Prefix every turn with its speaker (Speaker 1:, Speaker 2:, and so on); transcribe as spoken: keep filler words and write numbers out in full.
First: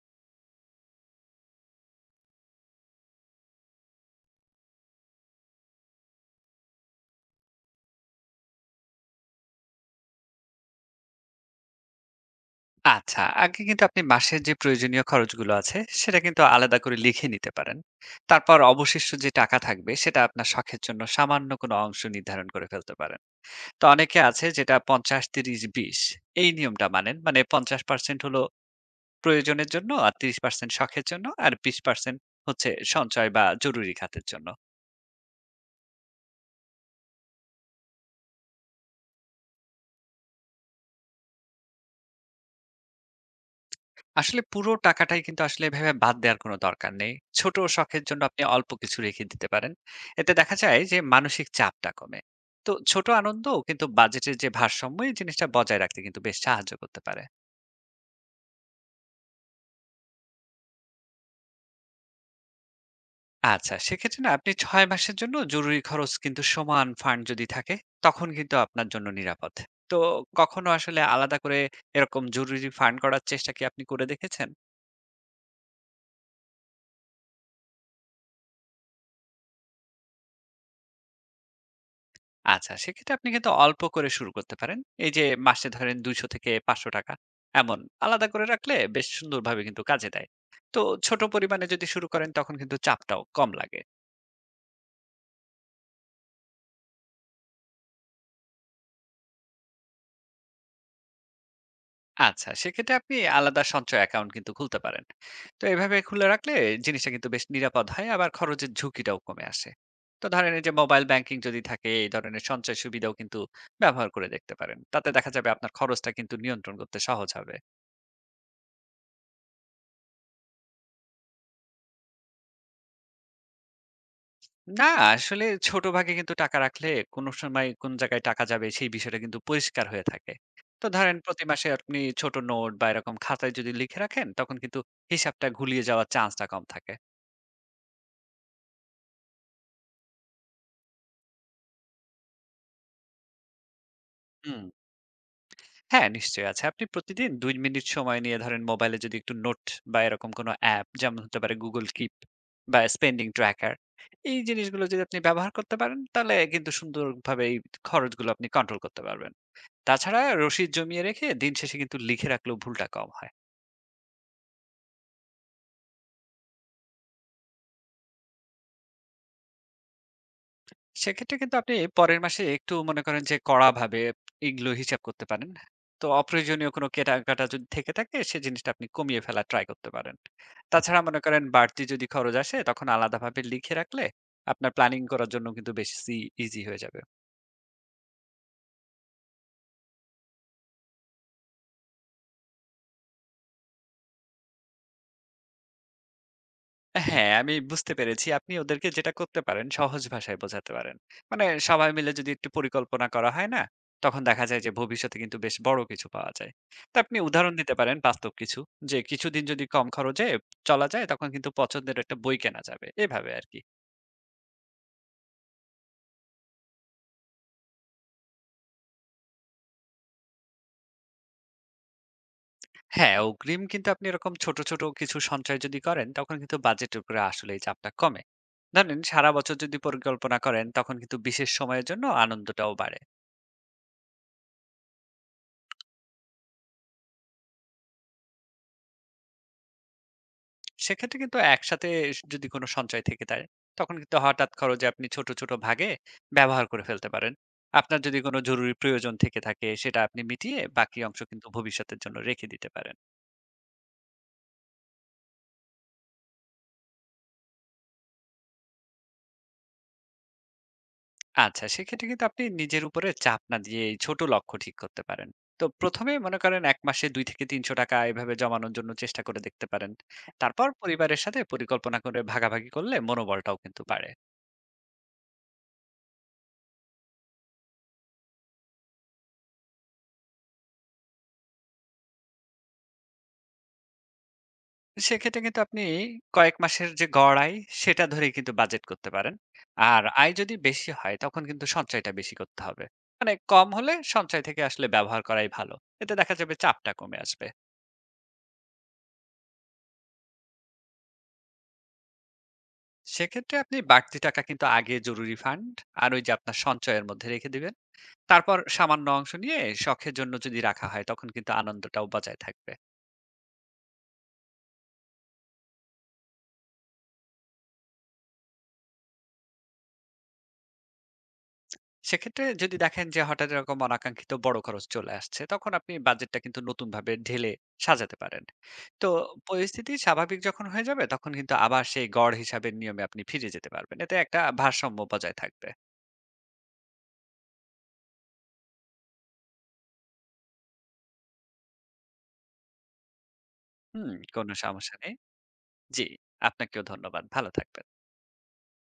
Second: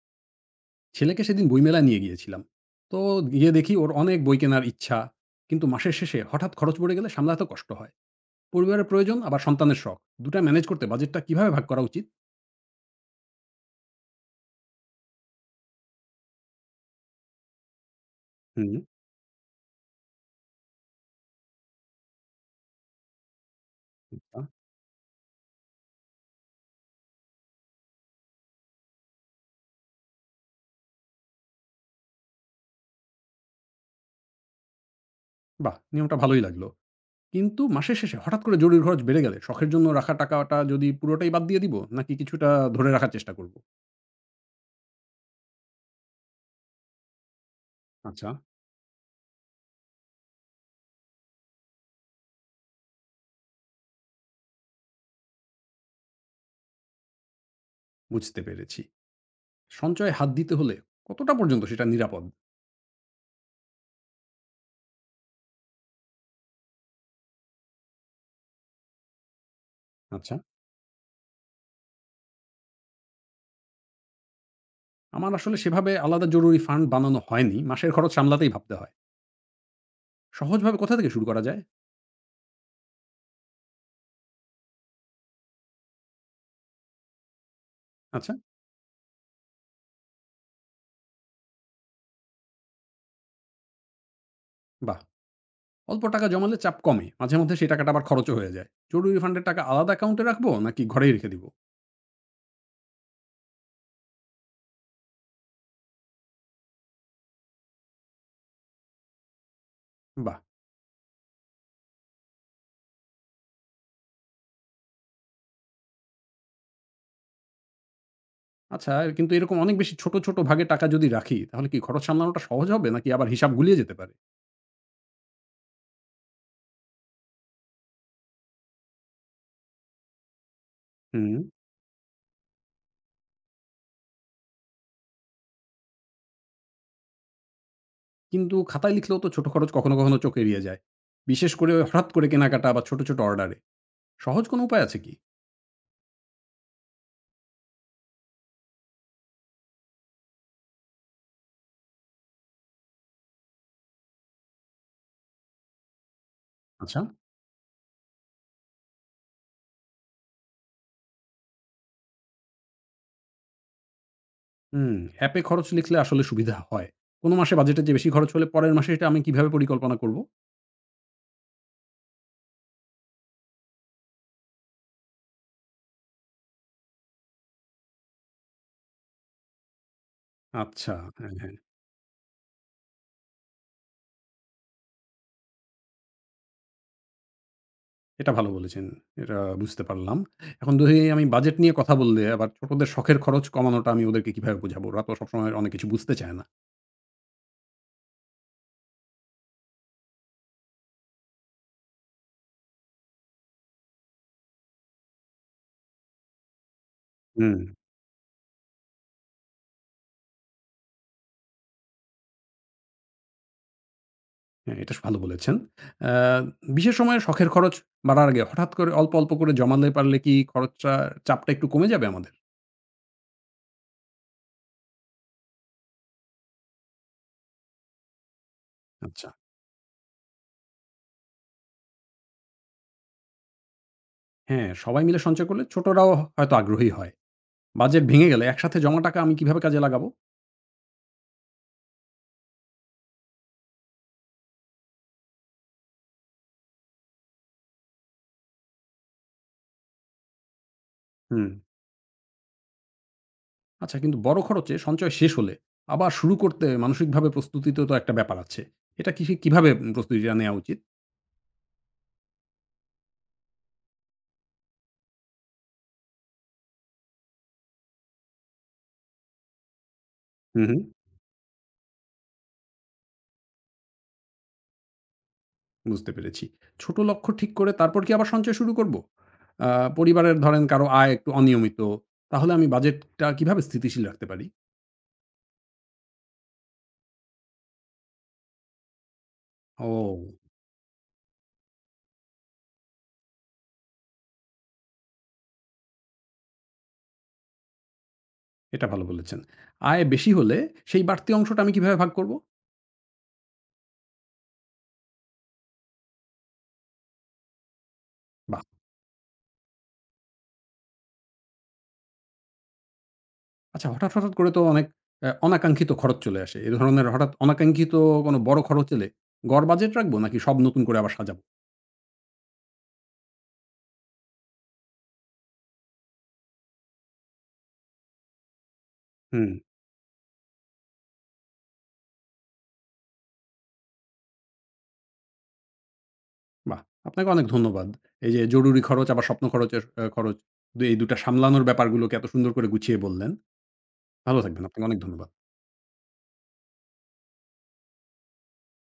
Speaker 1: ছেলেকে সেদিন বইমেলায় নিয়ে গিয়েছিলাম। তো গিয়ে দেখি ওর অনেক বই কেনার ইচ্ছা। কিন্তু মাসের শেষে হঠাৎ খরচ পড়ে গেলে সামলাতে কষ্ট হয়। পরিবারের প্রয়োজন আবার সন্তানের শখ। দুটা ম্যানেজ করতে বাজেটটা কিভাবে ভাগ করা উচিত?
Speaker 2: আচ্ছা, আগে কিন্তু আপনি মাসের যে প্রয়োজনীয় খরচগুলো আছে, সেটা কিন্তু আলাদা করে লিখে নিতে পারেন। তারপর
Speaker 1: হুম।
Speaker 2: অবশিষ্ট যে টাকা থাকবে, সেটা আপনার শখের জন্য সামান্য কোনো অংশ নির্ধারণ করে ফেলতে পারেন। তো অনেকে
Speaker 1: আচ্ছা।
Speaker 2: আছে যেটা পঞ্চাশ, ত্রিশ, বিশ এই নিয়মটা মানেন। মানে পঞ্চাশ পার্সেন্ট হলো প্রয়োজনের জন্য, আর ত্রিশ পার্সেন্ট শখের জন্য, আর বিশ পার্সেন্ট হচ্ছে সঞ্চয় বা জরুরি খাতের জন্য।
Speaker 1: বাহ! নিয়মটা ভালোই লাগলো। কিন্তু মাসের শেষে হঠাৎ করে জরুরি খরচ বেড়ে গেলে শখের জন্য রাখা টাকাটা যদি পুরোটাই বাদ দিয়ে দিব নাকি কিছুটা ধরে রাখার চেষ্টা করব?
Speaker 2: আসলে পুরো টাকাটাই কিন্তু আসলে এভাবে বাদ দেওয়ার কোনো দরকার নেই। ছোট শখের জন্য
Speaker 1: আচ্ছা,
Speaker 2: আপনি অল্প কিছু রেখে দিতে পারেন। এতে দেখা যায় যে মানসিক চাপটা কমে। তো ছোট আনন্দ কিন্তু বাজেটের যে ভারসাম্য এই জিনিসটা বজায় রাখতে কিন্তু বেশ সাহায্য করতে পারে।
Speaker 1: বুঝতে পেরেছি। সঞ্চয়ে হাত দিতে হলে কতটা পর্যন্ত সেটা নিরাপদ?
Speaker 2: আচ্ছা, সেক্ষেত্রে না আপনি ছয় মাসের জন্য জরুরি খরচ কিন্তু সমান ফান্ড যদি থাকে, তখন কিন্তু আপনার জন্য নিরাপদ। তো
Speaker 1: আচ্ছা।
Speaker 2: কখনো আসলে আলাদা করে এরকম জরুরি ফান্ড করার চেষ্টা কি আপনি করে দেখেছেন?
Speaker 1: আমার আসলে সেভাবে আলাদা জরুরি ফান্ড বানানো হয়নি। মাসের খরচ সামলাতেই ভাবতে হয়। সহজভাবে কোথা থেকে শুরু করা যায়?
Speaker 2: আচ্ছা, সেক্ষেত্রে আপনি কিন্তু অল্প করে শুরু করতে পারেন। এই যে মাসে ধরেন দুইশো থেকে ৳পাঁচশো টাকা এমন আলাদা
Speaker 1: আচ্ছা।
Speaker 2: করে রাখলে বেশ সুন্দরভাবে কিন্তু কাজে দেয়। তো ছোট পরিমাণে যদি শুরু করেন তখন কিন্তু চাপটাও কম লাগে।
Speaker 1: বাহ! অল্প টাকা জমালে চাপ কমে। মাঝে মধ্যে সেই টাকাটা আবার খরচও হয়ে যায়। জরুরি ফান্ডের টাকা আলাদা অ্যাকাউন্টে রাখবো নাকি ঘরেই রেখে দিব?
Speaker 2: আচ্ছা, সেক্ষেত্রে আপনি আলাদা সঞ্চয় অ্যাকাউন্ট কিন্তু খুলতে পারেন। তো এভাবে খুলে রাখলে জিনিসটা কিন্তু বেশ নিরাপদ হয়, আবার খরচের ঝুঁকিটাও কমে আসে। তো
Speaker 1: বাহ!
Speaker 2: ধরেন এই যে মোবাইল ব্যাংকিং যদি থাকে, এই ধরনের সঞ্চয় সুবিধাও কিন্তু ব্যবহার করে দেখতে পারেন। তাতে দেখা যাবে আপনার খরচটা কিন্তু নিয়ন্ত্রণ করতে সহজ হবে।
Speaker 1: আচ্ছা কিন্তু এরকম অনেক বেশি ছোট, ছোট ভাগে টাকা যদি রাখি তাহলে কি খরচ সামলানোটা সহজ হবে নাকি আবার হিসাব গুলিয়ে যেতে পারে?
Speaker 2: না, আসলে ছোট ভাগে কিন্তু টাকা রাখলে কোন সময় কোন জায়গায় টাকা যাবে সেই বিষয়টা কিন্তু পরিষ্কার হয়ে থাকে। তো ধরেন
Speaker 1: হুম।
Speaker 2: প্রতি মাসে আপনি ছোট নোট বা এরকম খাতায় যদি লিখে রাখেন তখন কিন্তু হিসাবটা গুলিয়ে যাওয়ার চান্সটা কম থাকে।
Speaker 1: কিন্তু খাতায় লিখলেও তো ছোট খরচ কখনো, কখনো চোখ এড়িয়ে যায়। বিশেষ করে হঠাৎ করে কেনাকাটা বা ছোট, ছোট অর্ডারে। সহজ
Speaker 2: হুম।
Speaker 1: কোনো উপায় আছে কি?
Speaker 2: হ্যাঁ, নিশ্চয়ই আছে। আপনি প্রতিদিন দুই মিনিট সময় নিয়ে ধরেন মোবাইলে যদি একটু নোট বা এরকম কোনো অ্যাপ, যেমন হতে পারে Google Keep বা Spending Tracker, এই জিনিসগুলো যদি আপনি ব্যবহার করতে পারেন তাহলে কিন্তু
Speaker 1: আচ্ছা।
Speaker 2: সুন্দরভাবে এই খরচগুলো আপনি কন্ট্রোল করতে পারবেন। তাছাড়া রসিদ জমিয়ে রেখে দিন শেষে কিন্তু লিখে রাখলেও ভুলটা কম হয়।
Speaker 1: হুম, অ্যাপে খরচ লিখলে আসলে সুবিধা হয়। কোনো মাসে বাজেটের চেয়ে বেশি খরচ হলে পরের মাসে এটা আমি কিভাবে পরিকল্পনা করব?
Speaker 2: সেক্ষেত্রে কিন্তু আপনি পরের মাসে একটু মনে করেন যে কড়াভাবে এগুলো হিসাব করতে পারেন। তো অপ্রয়োজনীয় কোনো কেনাকাটা যদি থেকে থাকে, সে জিনিসটা আপনি কমিয়ে ফেলার ট্রাই করতে পারেন।
Speaker 1: আচ্ছা।
Speaker 2: তাছাড়া মনে
Speaker 1: হ্যাঁ,
Speaker 2: করেন
Speaker 1: হ্যাঁ।
Speaker 2: বাড়তি যদি খরচ আসে তখন আলাদাভাবে লিখে রাখলে আপনার প্ল্যানিং করার জন্য কিন্তু বেশি ইজি হয়ে যাবে।
Speaker 1: এটা ভালো বলেছেন। এটা বুঝতে পারলাম। এখন যদি আমি বাজেট নিয়ে কথা বললে আবার ছোটদের শখের খরচ কমানোটা আমি ওদেরকে কিভাবে বোঝাবো? ওরা তো সবসময় অনেক কিছু বুঝতে চায় না।
Speaker 2: হ্যাঁ, আমি বুঝতে পেরেছি। আপনি ওদেরকে যেটা করতে পারেন সহজ ভাষায় বোঝাতে পারেন। মানে সবাই মিলে যদি একটু পরিকল্পনা করা হয় না? তখন দেখা যায় যে ভবিষ্যতে কিন্তু বেশ বড় কিছু পাওয়া যায়। তো আপনি উদাহরণ
Speaker 1: হুম।
Speaker 2: দিতে পারেন বাস্তব কিছু। যে কিছুদিন যদি কম খরচে চলা যায় তখন কিন্তু পছন্দের একটা বই কেনা যাবে। এভাবে আরকি।
Speaker 1: হ্যাঁ, এটা ভালো বলেছেন। আ বিশেষ সময়ে শখের খরচ বাড়ার আগে হঠাৎ করে অল্প, অল্প করে জমাতে পারলে কি খরচটা চাপটা একটু কমে যাবে আমাদের?
Speaker 2: হ্যাঁ, অগ্রিম কিন্তু আপনি এরকম ছোট, ছোট কিছু সঞ্চয় যদি করেন তখন কিন্তু বাজেটের উপরে আসলেই চাপটা কমে। ধরেন
Speaker 1: আচ্ছা।
Speaker 2: সারা বছর যদি পরিকল্পনা করেন তখন কিন্তু বিশেষ সময়ের জন্য আনন্দটাও বাড়ে।
Speaker 1: হ্যাঁ, সবাই মিলে সঞ্চয় করলে ছোটরাও হয়তো আগ্রহী হয়। বাজেট ভেঙে গেলে একসাথে জমা টাকা আমি কিভাবে কাজে লাগাবো?
Speaker 2: সেক্ষেত্রে কিন্তু একসাথে স যদি কোনো সঞ্চয় থেকে যায়, তখন কিন্তু হঠাৎ খরচে আপনি ছোট, ছোট ভাগে ব্যবহার করে ফেলতে পারেন। আপনার যদি কোনো জরুরি প্রয়োজন থেকে থাকে, সেটা আপনি মিটিয়ে বাকি অংশ কিন্তু
Speaker 1: হুম।
Speaker 2: ভবিষ্যতের জন্য রেখে দিতে পারেন।
Speaker 1: আচ্ছা কিন্তু বড় খরচে সঞ্চয় শেষ হলে আবার শুরু করতে মানসিকভাবে প্রস্তুতিতেও তো একটা ব্যাপার আছে। এটা কি কিভাবে প্রস্তুতিটা নেওয়া উচিত?
Speaker 2: আচ্ছা, সেক্ষেত্রে কিন্তু আপনি নিজের উপরে চাপ না দিয়ে এই ছোট লক্ষ্য ঠিক করতে পারেন। তো প্রথম এ মনে করেন এক মাসে ৳দুই থেকে তিনশো টাকা এভাবে জমানোর জন্য চেষ্টা করে দেখতে পারেন।
Speaker 1: হুম,
Speaker 2: তারপর
Speaker 1: হুম।
Speaker 2: পরিবারের সাথে পরিকল্পনা করে ভাগাভাগি করলে মনোবলটাও কিন্তু বাড়ে।
Speaker 1: বুঝতে পেরেছি। ছোট লক্ষ্য ঠিক করে তারপর কি আবার সঞ্চয় শুরু করব? আ পরিবারের ধরেন কারো আয় একটু অনিয়মিত। তাহলে আমি বাজেটটা কিভাবে স্থিতিশীল রাখতে পারি?
Speaker 2: সেক্ষেত্রে কিন্তু আপনি কয়েক মাসের যে গড় আয়, সেটা ধরেই কিন্তু বাজেট করতে পারেন। আর
Speaker 1: ও!
Speaker 2: আয় যদি বেশি হয় তখন কিন্তু সঞ্চয়টা বেশি করতে হবে। মানে কম হলে সঞ্চয় থেকে আসলে ব্যবহার করাই ভালো। এতে দেখা যাবে চাপটা কমে আসবে।
Speaker 1: এটা ভালো বলেছেন। আয় বেশি হলে সেই বাড়তি অংশটা আমি কিভাবে ভাগ করব?
Speaker 2: সেক্ষেত্রে আপনি বাড়তি টাকা কিন্তু আগে জরুরি ফান্ড আর ওই যে আপনার সঞ্চয়ের মধ্যে রেখে দিবেন। তারপর
Speaker 1: বাহ!
Speaker 2: সামান্য অংশ নিয়ে শখের জন্য যদি রাখা হয় তখন কিন্তু আনন্দটাও বজায় থাকবে।
Speaker 1: আচ্ছা হঠাৎ, হঠাৎ করে তো অনেক অ্যা অনাকাঙ্ক্ষিত খরচ চলে আসে। এ ধরনের হঠাৎ অনাকাঙ্ক্ষিত কোনো বড় খরচ এলে গড় বাজেট রাখবো নাকি সব নতুন করে আবার সাজাবো?
Speaker 2: সেক্ষেত্রে যদি দেখেন যে হঠাৎ এরকম অনাকাঙ্ক্ষিত বড় খরচ চলে আসছে, তখন আপনি বাজেটটা কিন্তু নতুনভাবে ঢেলে সাজাতে পারেন। তো
Speaker 1: হুম।
Speaker 2: পরিস্থিতি স্বাভাবিক যখন হয়ে যাবে, তখন কিন্তু আবার সেই গড় হিসাবের নিয়মে আপনি ফিরে যেতে পারবেন। এতে একটা ভারসাম্য বজায় থাকবে।
Speaker 1: বাহ! আপনাকে অনেক ধন্যবাদ। এই যে জরুরি খরচ আবার স্বপ্ন খরচের আ খরচ, দু এই দুই টা সামলানোর ব্যাপারগুলোকে এত সুন্দর করে গুছিয়ে বললেন।
Speaker 2: হুম,
Speaker 1: ভালো
Speaker 2: কোনো
Speaker 1: থাকবেন। আপনাকে
Speaker 2: সমস্যা
Speaker 1: অনেক
Speaker 2: নেই।
Speaker 1: ধন্যবাদ।
Speaker 2: জি, আপনাকেও ধন্যবাদ। ভালো থাকবেন।